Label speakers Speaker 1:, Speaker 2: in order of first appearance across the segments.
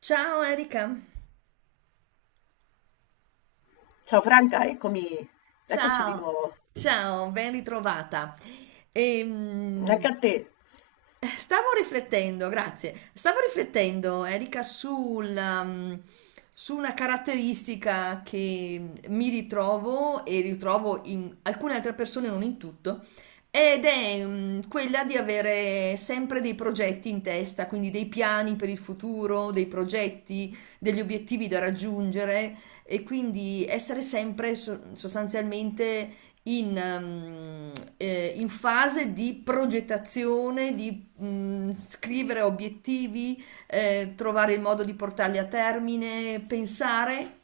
Speaker 1: Ciao Erika,
Speaker 2: Ciao Franca, eccomi, eccoci di
Speaker 1: ciao,
Speaker 2: nuovo.
Speaker 1: ciao, ben ritrovata.
Speaker 2: Anche
Speaker 1: Ehm,
Speaker 2: a te.
Speaker 1: Stavo riflettendo, grazie, stavo riflettendo Erika sul, su una caratteristica che mi ritrovo e ritrovo in alcune altre persone, non in tutto, ed è quella di avere sempre dei progetti in testa, quindi dei piani per il futuro, dei progetti, degli obiettivi da raggiungere. E quindi essere sempre sostanzialmente in in fase di progettazione, di scrivere obiettivi, trovare il modo di portarli a termine, pensare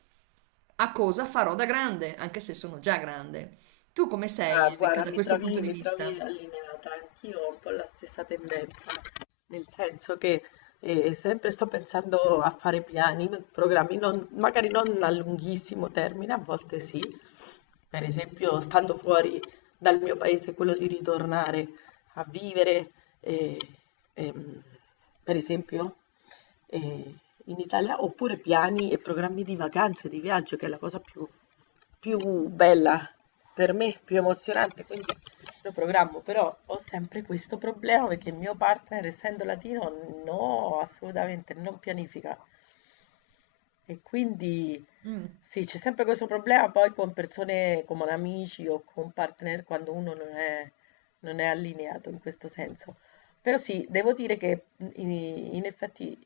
Speaker 1: a cosa farò da grande, anche se sono già grande. Tu come
Speaker 2: Ah,
Speaker 1: sei, Enrica,
Speaker 2: guarda,
Speaker 1: da questo punto di
Speaker 2: mi trovi
Speaker 1: vista?
Speaker 2: allineata, anch'io ho un po' la stessa tendenza, nel senso che sempre sto pensando a fare piani, programmi, magari non a lunghissimo termine, a volte sì, per esempio stando fuori dal mio paese, quello di ritornare a vivere, eh, ehm, per esempio eh, in Italia, oppure piani e programmi di vacanze, di viaggio, che è la cosa più bella per me, più emozionante, quindi lo programmo, però ho sempre questo problema perché il mio partner, essendo latino, no, assolutamente non pianifica. E quindi
Speaker 1: Mm.
Speaker 2: sì, c'è sempre questo problema poi con persone come amici o con partner quando uno non è allineato in questo senso. Però sì, devo dire che in effetti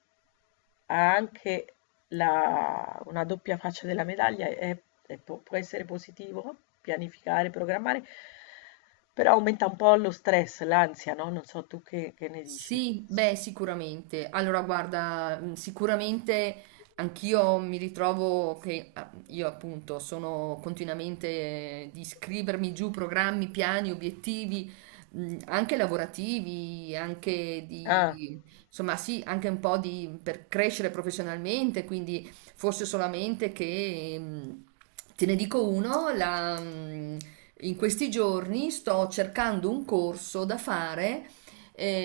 Speaker 2: ha anche una doppia faccia della medaglia, può essere positivo pianificare, programmare, però aumenta un po' lo stress, l'ansia, no? Non so tu che ne dici.
Speaker 1: Sì, beh, sicuramente. Allora, guarda, sicuramente anch'io mi ritrovo che io appunto sono continuamente di scrivermi giù programmi, piani, obiettivi, anche lavorativi, anche
Speaker 2: Ah,
Speaker 1: di, insomma, sì, anche un po' di per crescere professionalmente, quindi forse solamente che te ne dico uno, la, in questi giorni sto cercando un corso da fare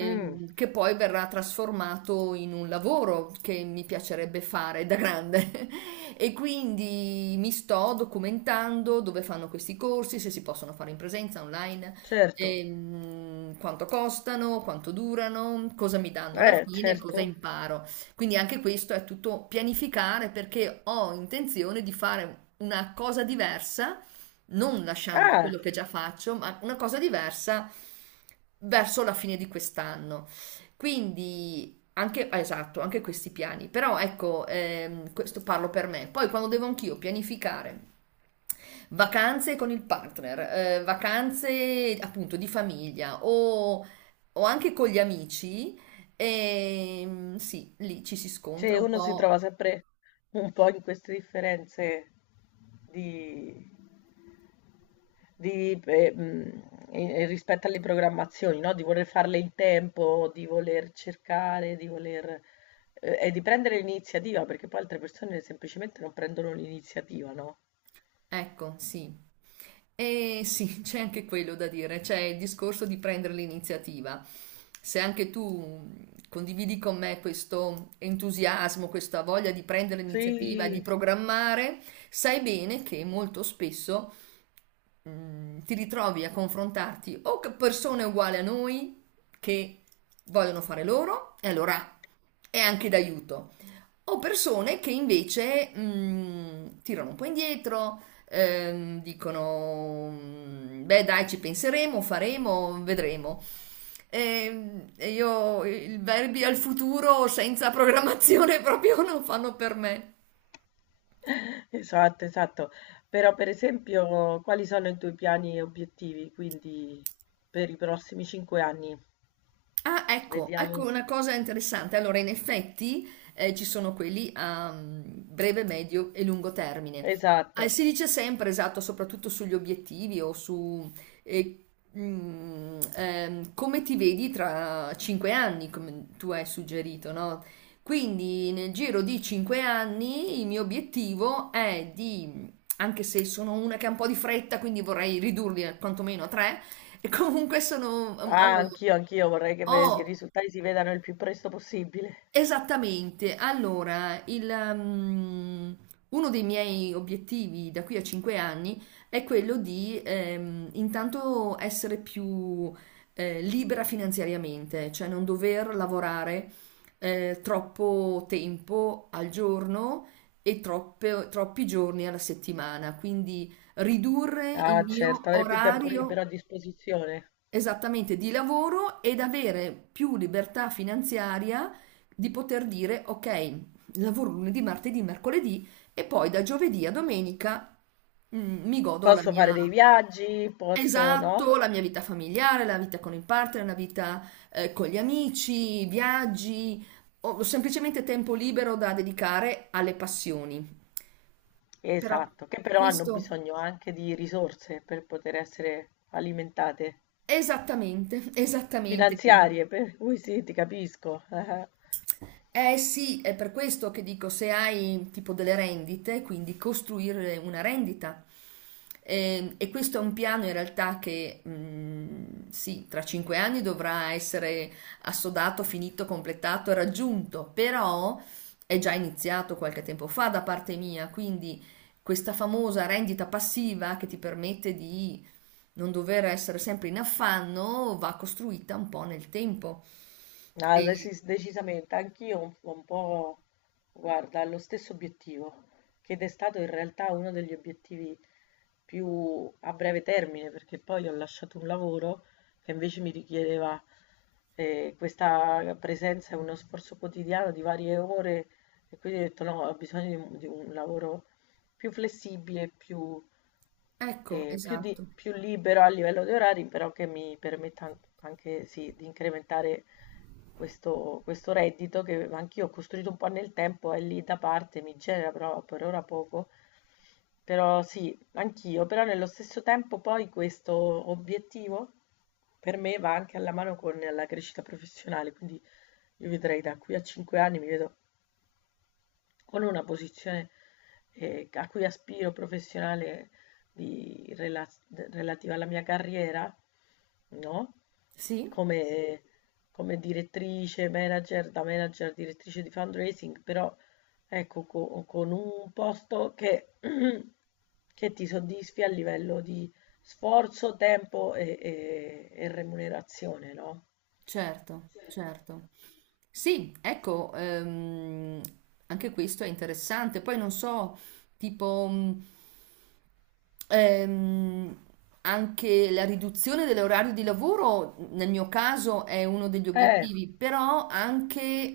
Speaker 2: mm,
Speaker 1: che poi verrà trasformato in un lavoro che mi piacerebbe fare da grande. E quindi mi sto documentando dove fanno questi corsi, se si possono fare in presenza, online,
Speaker 2: certo,
Speaker 1: quanto costano, quanto durano, cosa mi danno alla fine, cosa
Speaker 2: certo.
Speaker 1: imparo. Quindi anche questo è tutto pianificare, perché ho intenzione di fare una cosa diversa non lasciando
Speaker 2: Ah,
Speaker 1: quello che già faccio, ma una cosa diversa verso la fine di quest'anno. Quindi anche, ah, esatto, anche questi piani. Però ecco, questo parlo per me. Poi quando devo anch'io pianificare vacanze con il partner, vacanze appunto di famiglia o anche con gli amici, sì, lì ci si scontra
Speaker 2: cioè
Speaker 1: un
Speaker 2: uno si
Speaker 1: po'.
Speaker 2: trova sempre un po' in queste differenze di, di, e rispetto alle programmazioni, no? Di voler farle in tempo, di voler cercare, di voler... e di prendere l'iniziativa, perché poi altre persone semplicemente non prendono l'iniziativa, no?
Speaker 1: Ecco, sì. Eh sì, c'è anche quello da dire, c'è il discorso di prendere l'iniziativa. Se anche tu condividi con me questo entusiasmo, questa voglia di prendere l'iniziativa, di
Speaker 2: Sì,
Speaker 1: programmare, sai bene che molto spesso ti ritrovi a confrontarti o con persone uguali a noi che vogliono fare loro, e allora è anche d'aiuto, o persone che invece tirano un po' indietro, dicono, beh dai, ci penseremo, faremo, vedremo. E io i verbi al futuro senza programmazione proprio non fanno per me.
Speaker 2: esatto, esatto. Però per esempio, quali sono i tuoi piani e obiettivi, quindi per i prossimi 5 anni?
Speaker 1: Ah, ecco, ecco
Speaker 2: Vediamo.
Speaker 1: una cosa interessante. Allora, in effetti ci sono quelli a breve, medio e lungo termine.
Speaker 2: Esatto.
Speaker 1: Si dice sempre, esatto, soprattutto sugli obiettivi o su eh, come ti vedi tra 5 anni, come tu hai suggerito, no? Quindi nel giro di 5 anni il mio obiettivo è di, anche se sono una che ha un po' di fretta, quindi vorrei quantomeno a tre, e comunque sono...
Speaker 2: Ah,
Speaker 1: ho-
Speaker 2: anch'io vorrei che i
Speaker 1: Oh,
Speaker 2: risultati si vedano il più presto possibile.
Speaker 1: esattamente. Allora, il, uno dei miei obiettivi da qui a 5 anni è quello di intanto essere più libera finanziariamente, cioè non dover lavorare troppo tempo al giorno e troppi giorni alla settimana, quindi ridurre il
Speaker 2: Ah,
Speaker 1: mio
Speaker 2: certo, avere più tempo libero
Speaker 1: orario.
Speaker 2: a disposizione.
Speaker 1: Esattamente, di lavoro ed avere più libertà finanziaria di poter dire ok, lavoro lunedì, martedì, mercoledì e poi da giovedì a domenica mi godo la
Speaker 2: Posso fare
Speaker 1: mia...
Speaker 2: dei viaggi, posso, no?
Speaker 1: Esatto, la mia vita familiare, la vita con il partner, la vita con gli amici, viaggi, o semplicemente tempo libero da dedicare alle passioni. Però
Speaker 2: Esatto, che però hanno
Speaker 1: questo
Speaker 2: bisogno anche di risorse per poter essere alimentate,
Speaker 1: esattamente, esattamente, quindi.
Speaker 2: finanziarie, per cui sì, ti capisco.
Speaker 1: Eh sì, è per questo che dico, se hai tipo delle rendite, quindi costruire una rendita. E questo è un piano in realtà che sì, tra 5 anni dovrà essere assodato, finito, completato e raggiunto, però è già iniziato qualche tempo fa da parte mia, quindi questa famosa rendita passiva che ti permette di non dover essere sempre in affanno va costruita un po' nel tempo.
Speaker 2: Ah,
Speaker 1: E,
Speaker 2: decisamente, anch'io un po', guarda, ho lo stesso obiettivo, che è stato in realtà uno degli obiettivi più a breve termine, perché poi ho lasciato un lavoro che invece mi richiedeva questa presenza e uno sforzo quotidiano di varie ore, e quindi ho detto no, ho bisogno di un lavoro più flessibile, più
Speaker 1: ecco,
Speaker 2: eh, più, di-
Speaker 1: esatto.
Speaker 2: più libero a livello di orari, però che mi permetta anche sì, di incrementare questo reddito che anch'io ho costruito un po' nel tempo, è lì da parte, mi genera però per ora poco. Però sì, anch'io, però nello stesso tempo poi questo obiettivo per me va anche alla mano con la crescita professionale, quindi io vedrei da qui a 5 anni mi vedo con una posizione a cui aspiro professionale di rela- relativa alla mia carriera, no?
Speaker 1: Sì,
Speaker 2: Come, come, direttrice, manager, da manager, direttrice di fundraising, però ecco, con un posto che, che ti soddisfi a livello di sforzo, tempo e remunerazione, no?
Speaker 1: certo, certo. Sì, ecco, anche questo è interessante. Poi non so, tipo, ehm, anche la riduzione dell'orario di lavoro, nel mio caso, è uno degli
Speaker 2: Eh,
Speaker 1: obiettivi, però anche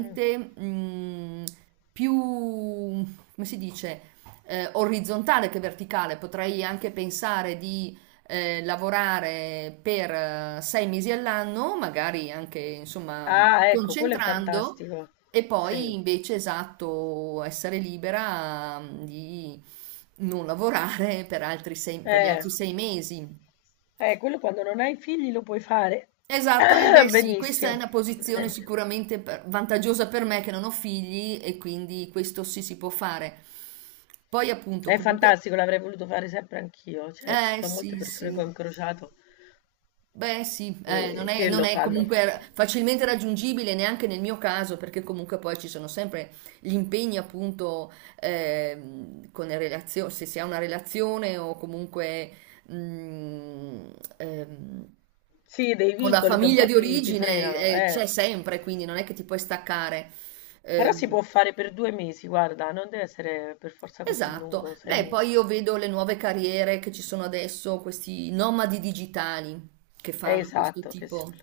Speaker 2: mm.
Speaker 1: più, come si dice, orizzontale che verticale. Potrei anche pensare lavorare per 6 mesi all'anno, magari anche insomma
Speaker 2: Ah, ecco, quello è
Speaker 1: concentrando,
Speaker 2: fantastico.
Speaker 1: e poi
Speaker 2: Sì.
Speaker 1: invece esatto, essere libera di non lavorare per per gli
Speaker 2: Eh,
Speaker 1: altri 6 mesi.
Speaker 2: quello quando non hai figli lo puoi fare
Speaker 1: Esatto, eh beh sì, questa è
Speaker 2: benissimo.
Speaker 1: una posizione
Speaker 2: Eh,
Speaker 1: sicuramente vantaggiosa per me che non ho figli e quindi questo sì si può fare. Poi appunto
Speaker 2: È
Speaker 1: comunque,
Speaker 2: fantastico, l'avrei voluto fare sempre anch'io. Cioè, ci
Speaker 1: eh
Speaker 2: sono molte
Speaker 1: sì
Speaker 2: persone che
Speaker 1: sì,
Speaker 2: ho incrociato
Speaker 1: beh sì,
Speaker 2: che
Speaker 1: non
Speaker 2: lo
Speaker 1: è
Speaker 2: fanno.
Speaker 1: comunque facilmente raggiungibile neanche nel mio caso, perché comunque poi ci sono sempre gli impegni appunto con le relazioni, se si ha una relazione o comunque mm, ehm,
Speaker 2: Sì, dei
Speaker 1: con la
Speaker 2: vincoli che un
Speaker 1: famiglia
Speaker 2: po'
Speaker 1: di
Speaker 2: ti
Speaker 1: origine
Speaker 2: frenano, eh.
Speaker 1: c'è sempre, quindi non è che ti puoi staccare.
Speaker 2: Però si
Speaker 1: Ehm,
Speaker 2: può fare per 2 mesi, guarda, non deve essere per forza così
Speaker 1: esatto.
Speaker 2: lungo, sei
Speaker 1: Beh, poi
Speaker 2: mesi.
Speaker 1: io vedo le nuove carriere che ci sono adesso, questi nomadi digitali che
Speaker 2: È
Speaker 1: fanno questo
Speaker 2: esatto, che si
Speaker 1: tipo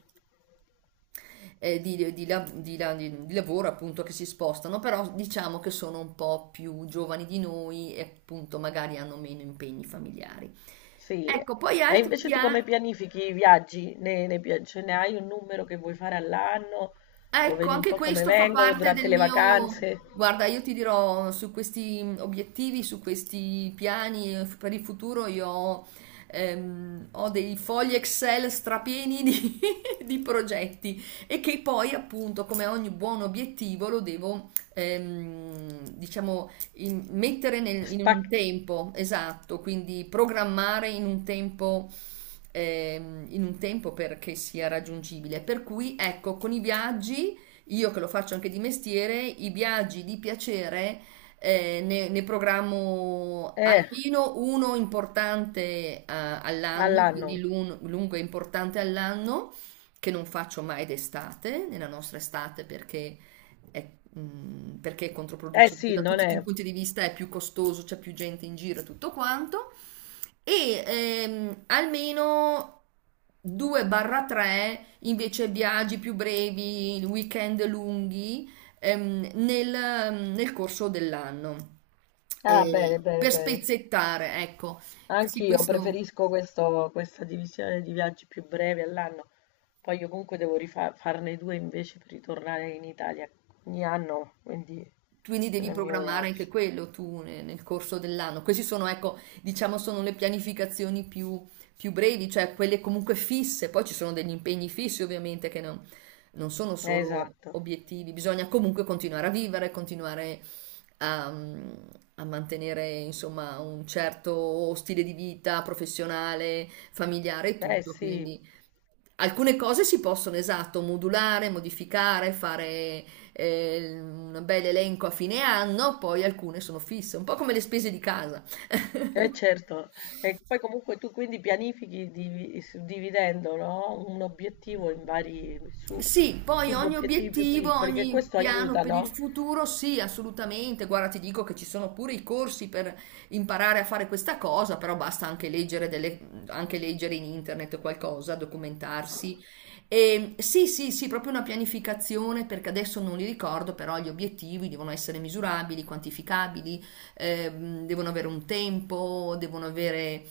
Speaker 1: di, di lavoro appunto, che si spostano, però diciamo che sono un po' più giovani di noi e appunto magari hanno meno impegni familiari.
Speaker 2: sì,
Speaker 1: Ecco, poi
Speaker 2: e
Speaker 1: altri,
Speaker 2: invece tu come pianifichi i viaggi? Ne cioè, ne hai un numero che vuoi fare all'anno? O
Speaker 1: ecco,
Speaker 2: vedi un
Speaker 1: anche
Speaker 2: po' come
Speaker 1: questo fa
Speaker 2: vengono
Speaker 1: parte
Speaker 2: durante
Speaker 1: del
Speaker 2: le
Speaker 1: mio...
Speaker 2: vacanze?
Speaker 1: Guarda, io ti dirò, su questi obiettivi, su questi piani per il futuro, io ho dei fogli Excel strapieni di, di progetti, e che poi, appunto, come ogni buon obiettivo, lo devo, diciamo, in un
Speaker 2: Spac-
Speaker 1: tempo, esatto, quindi programmare in un tempo perché sia raggiungibile. Per cui, ecco, con i viaggi, io che lo faccio anche di mestiere, i viaggi di piacere, ne programmo
Speaker 2: eh,
Speaker 1: almeno uno importante, all'anno, quindi
Speaker 2: all'anno.
Speaker 1: lungo e importante all'anno, che non faccio mai d'estate, nella nostra estate, perché è- perché è
Speaker 2: Eh
Speaker 1: controproducente
Speaker 2: sì,
Speaker 1: da
Speaker 2: non
Speaker 1: tutti i
Speaker 2: è.
Speaker 1: punti di vista, è più costoso, c'è più gente in giro e tutto quanto. E almeno 2-3 invece viaggi più brevi, weekend lunghi ehm, nel, nel corso dell'anno.
Speaker 2: Ah, bene, bene,
Speaker 1: Per
Speaker 2: bene.
Speaker 1: spezzettare, ecco. Sì,
Speaker 2: Anch'io
Speaker 1: questo.
Speaker 2: preferisco questa divisione di viaggi più brevi all'anno. Poi io comunque devo farne due invece per ritornare in Italia ogni anno, quindi
Speaker 1: Quindi
Speaker 2: quello
Speaker 1: devi
Speaker 2: è il mio
Speaker 1: programmare anche
Speaker 2: viaggio.
Speaker 1: quello tu nel corso dell'anno. Questi sono, ecco, diciamo, sono le pianificazioni più, più brevi, cioè quelle comunque fisse. Poi ci sono degli impegni fissi, ovviamente, che non, non sono solo
Speaker 2: Esatto.
Speaker 1: obiettivi. Bisogna comunque continuare a vivere, continuare a, a mantenere, insomma, un certo stile di vita professionale, familiare e
Speaker 2: Eh
Speaker 1: tutto.
Speaker 2: sì.
Speaker 1: Quindi alcune cose si possono, esatto, modulare, modificare, fare un bel elenco a fine anno, poi alcune sono fisse, un po' come le spese di casa.
Speaker 2: Eh certo, e poi comunque tu quindi pianifichi suddividendo, no? Un obiettivo in vari
Speaker 1: Sì, poi ogni
Speaker 2: subobiettivi più
Speaker 1: obiettivo,
Speaker 2: piccoli, che
Speaker 1: ogni
Speaker 2: questo
Speaker 1: piano
Speaker 2: aiuta,
Speaker 1: per il
Speaker 2: no?
Speaker 1: futuro, sì, assolutamente. Guarda, ti dico che ci sono pure i corsi per imparare a fare questa cosa, però basta anche leggere, anche leggere in internet qualcosa, documentarsi. E, sì, sì, sì, proprio una pianificazione, perché adesso non li ricordo, però gli obiettivi devono essere misurabili, quantificabili, devono avere un tempo, devono avere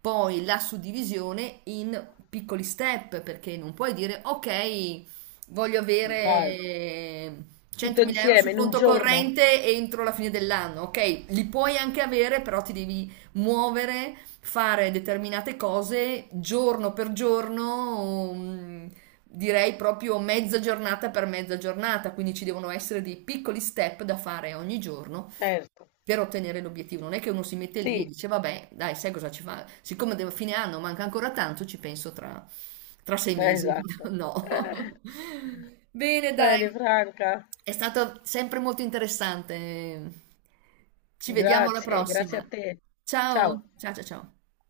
Speaker 1: poi la suddivisione in piccoli step, perché non puoi dire, ok. Voglio
Speaker 2: Va-
Speaker 1: avere
Speaker 2: Tutto
Speaker 1: 100.000 euro
Speaker 2: insieme
Speaker 1: sul
Speaker 2: in un
Speaker 1: conto
Speaker 2: giorno.
Speaker 1: corrente entro la fine dell'anno. Ok, li puoi anche avere, però ti devi muovere, fare determinate cose giorno per giorno, direi proprio mezza giornata per mezza giornata. Quindi ci devono essere dei piccoli step da fare ogni giorno
Speaker 2: Certo,
Speaker 1: per ottenere l'obiettivo. Non è che uno si mette lì e
Speaker 2: sì,
Speaker 1: dice, vabbè, dai, sai cosa ci fa? Siccome fine anno manca ancora tanto, ci penso tra, tra 6 mesi.
Speaker 2: esatto.
Speaker 1: No. Bene, dai.
Speaker 2: Bene, Franca,
Speaker 1: È stato sempre molto interessante. Ci vediamo alla
Speaker 2: grazie,
Speaker 1: prossima.
Speaker 2: grazie a te.
Speaker 1: Ciao,
Speaker 2: Ciao.
Speaker 1: ciao, ciao, ciao.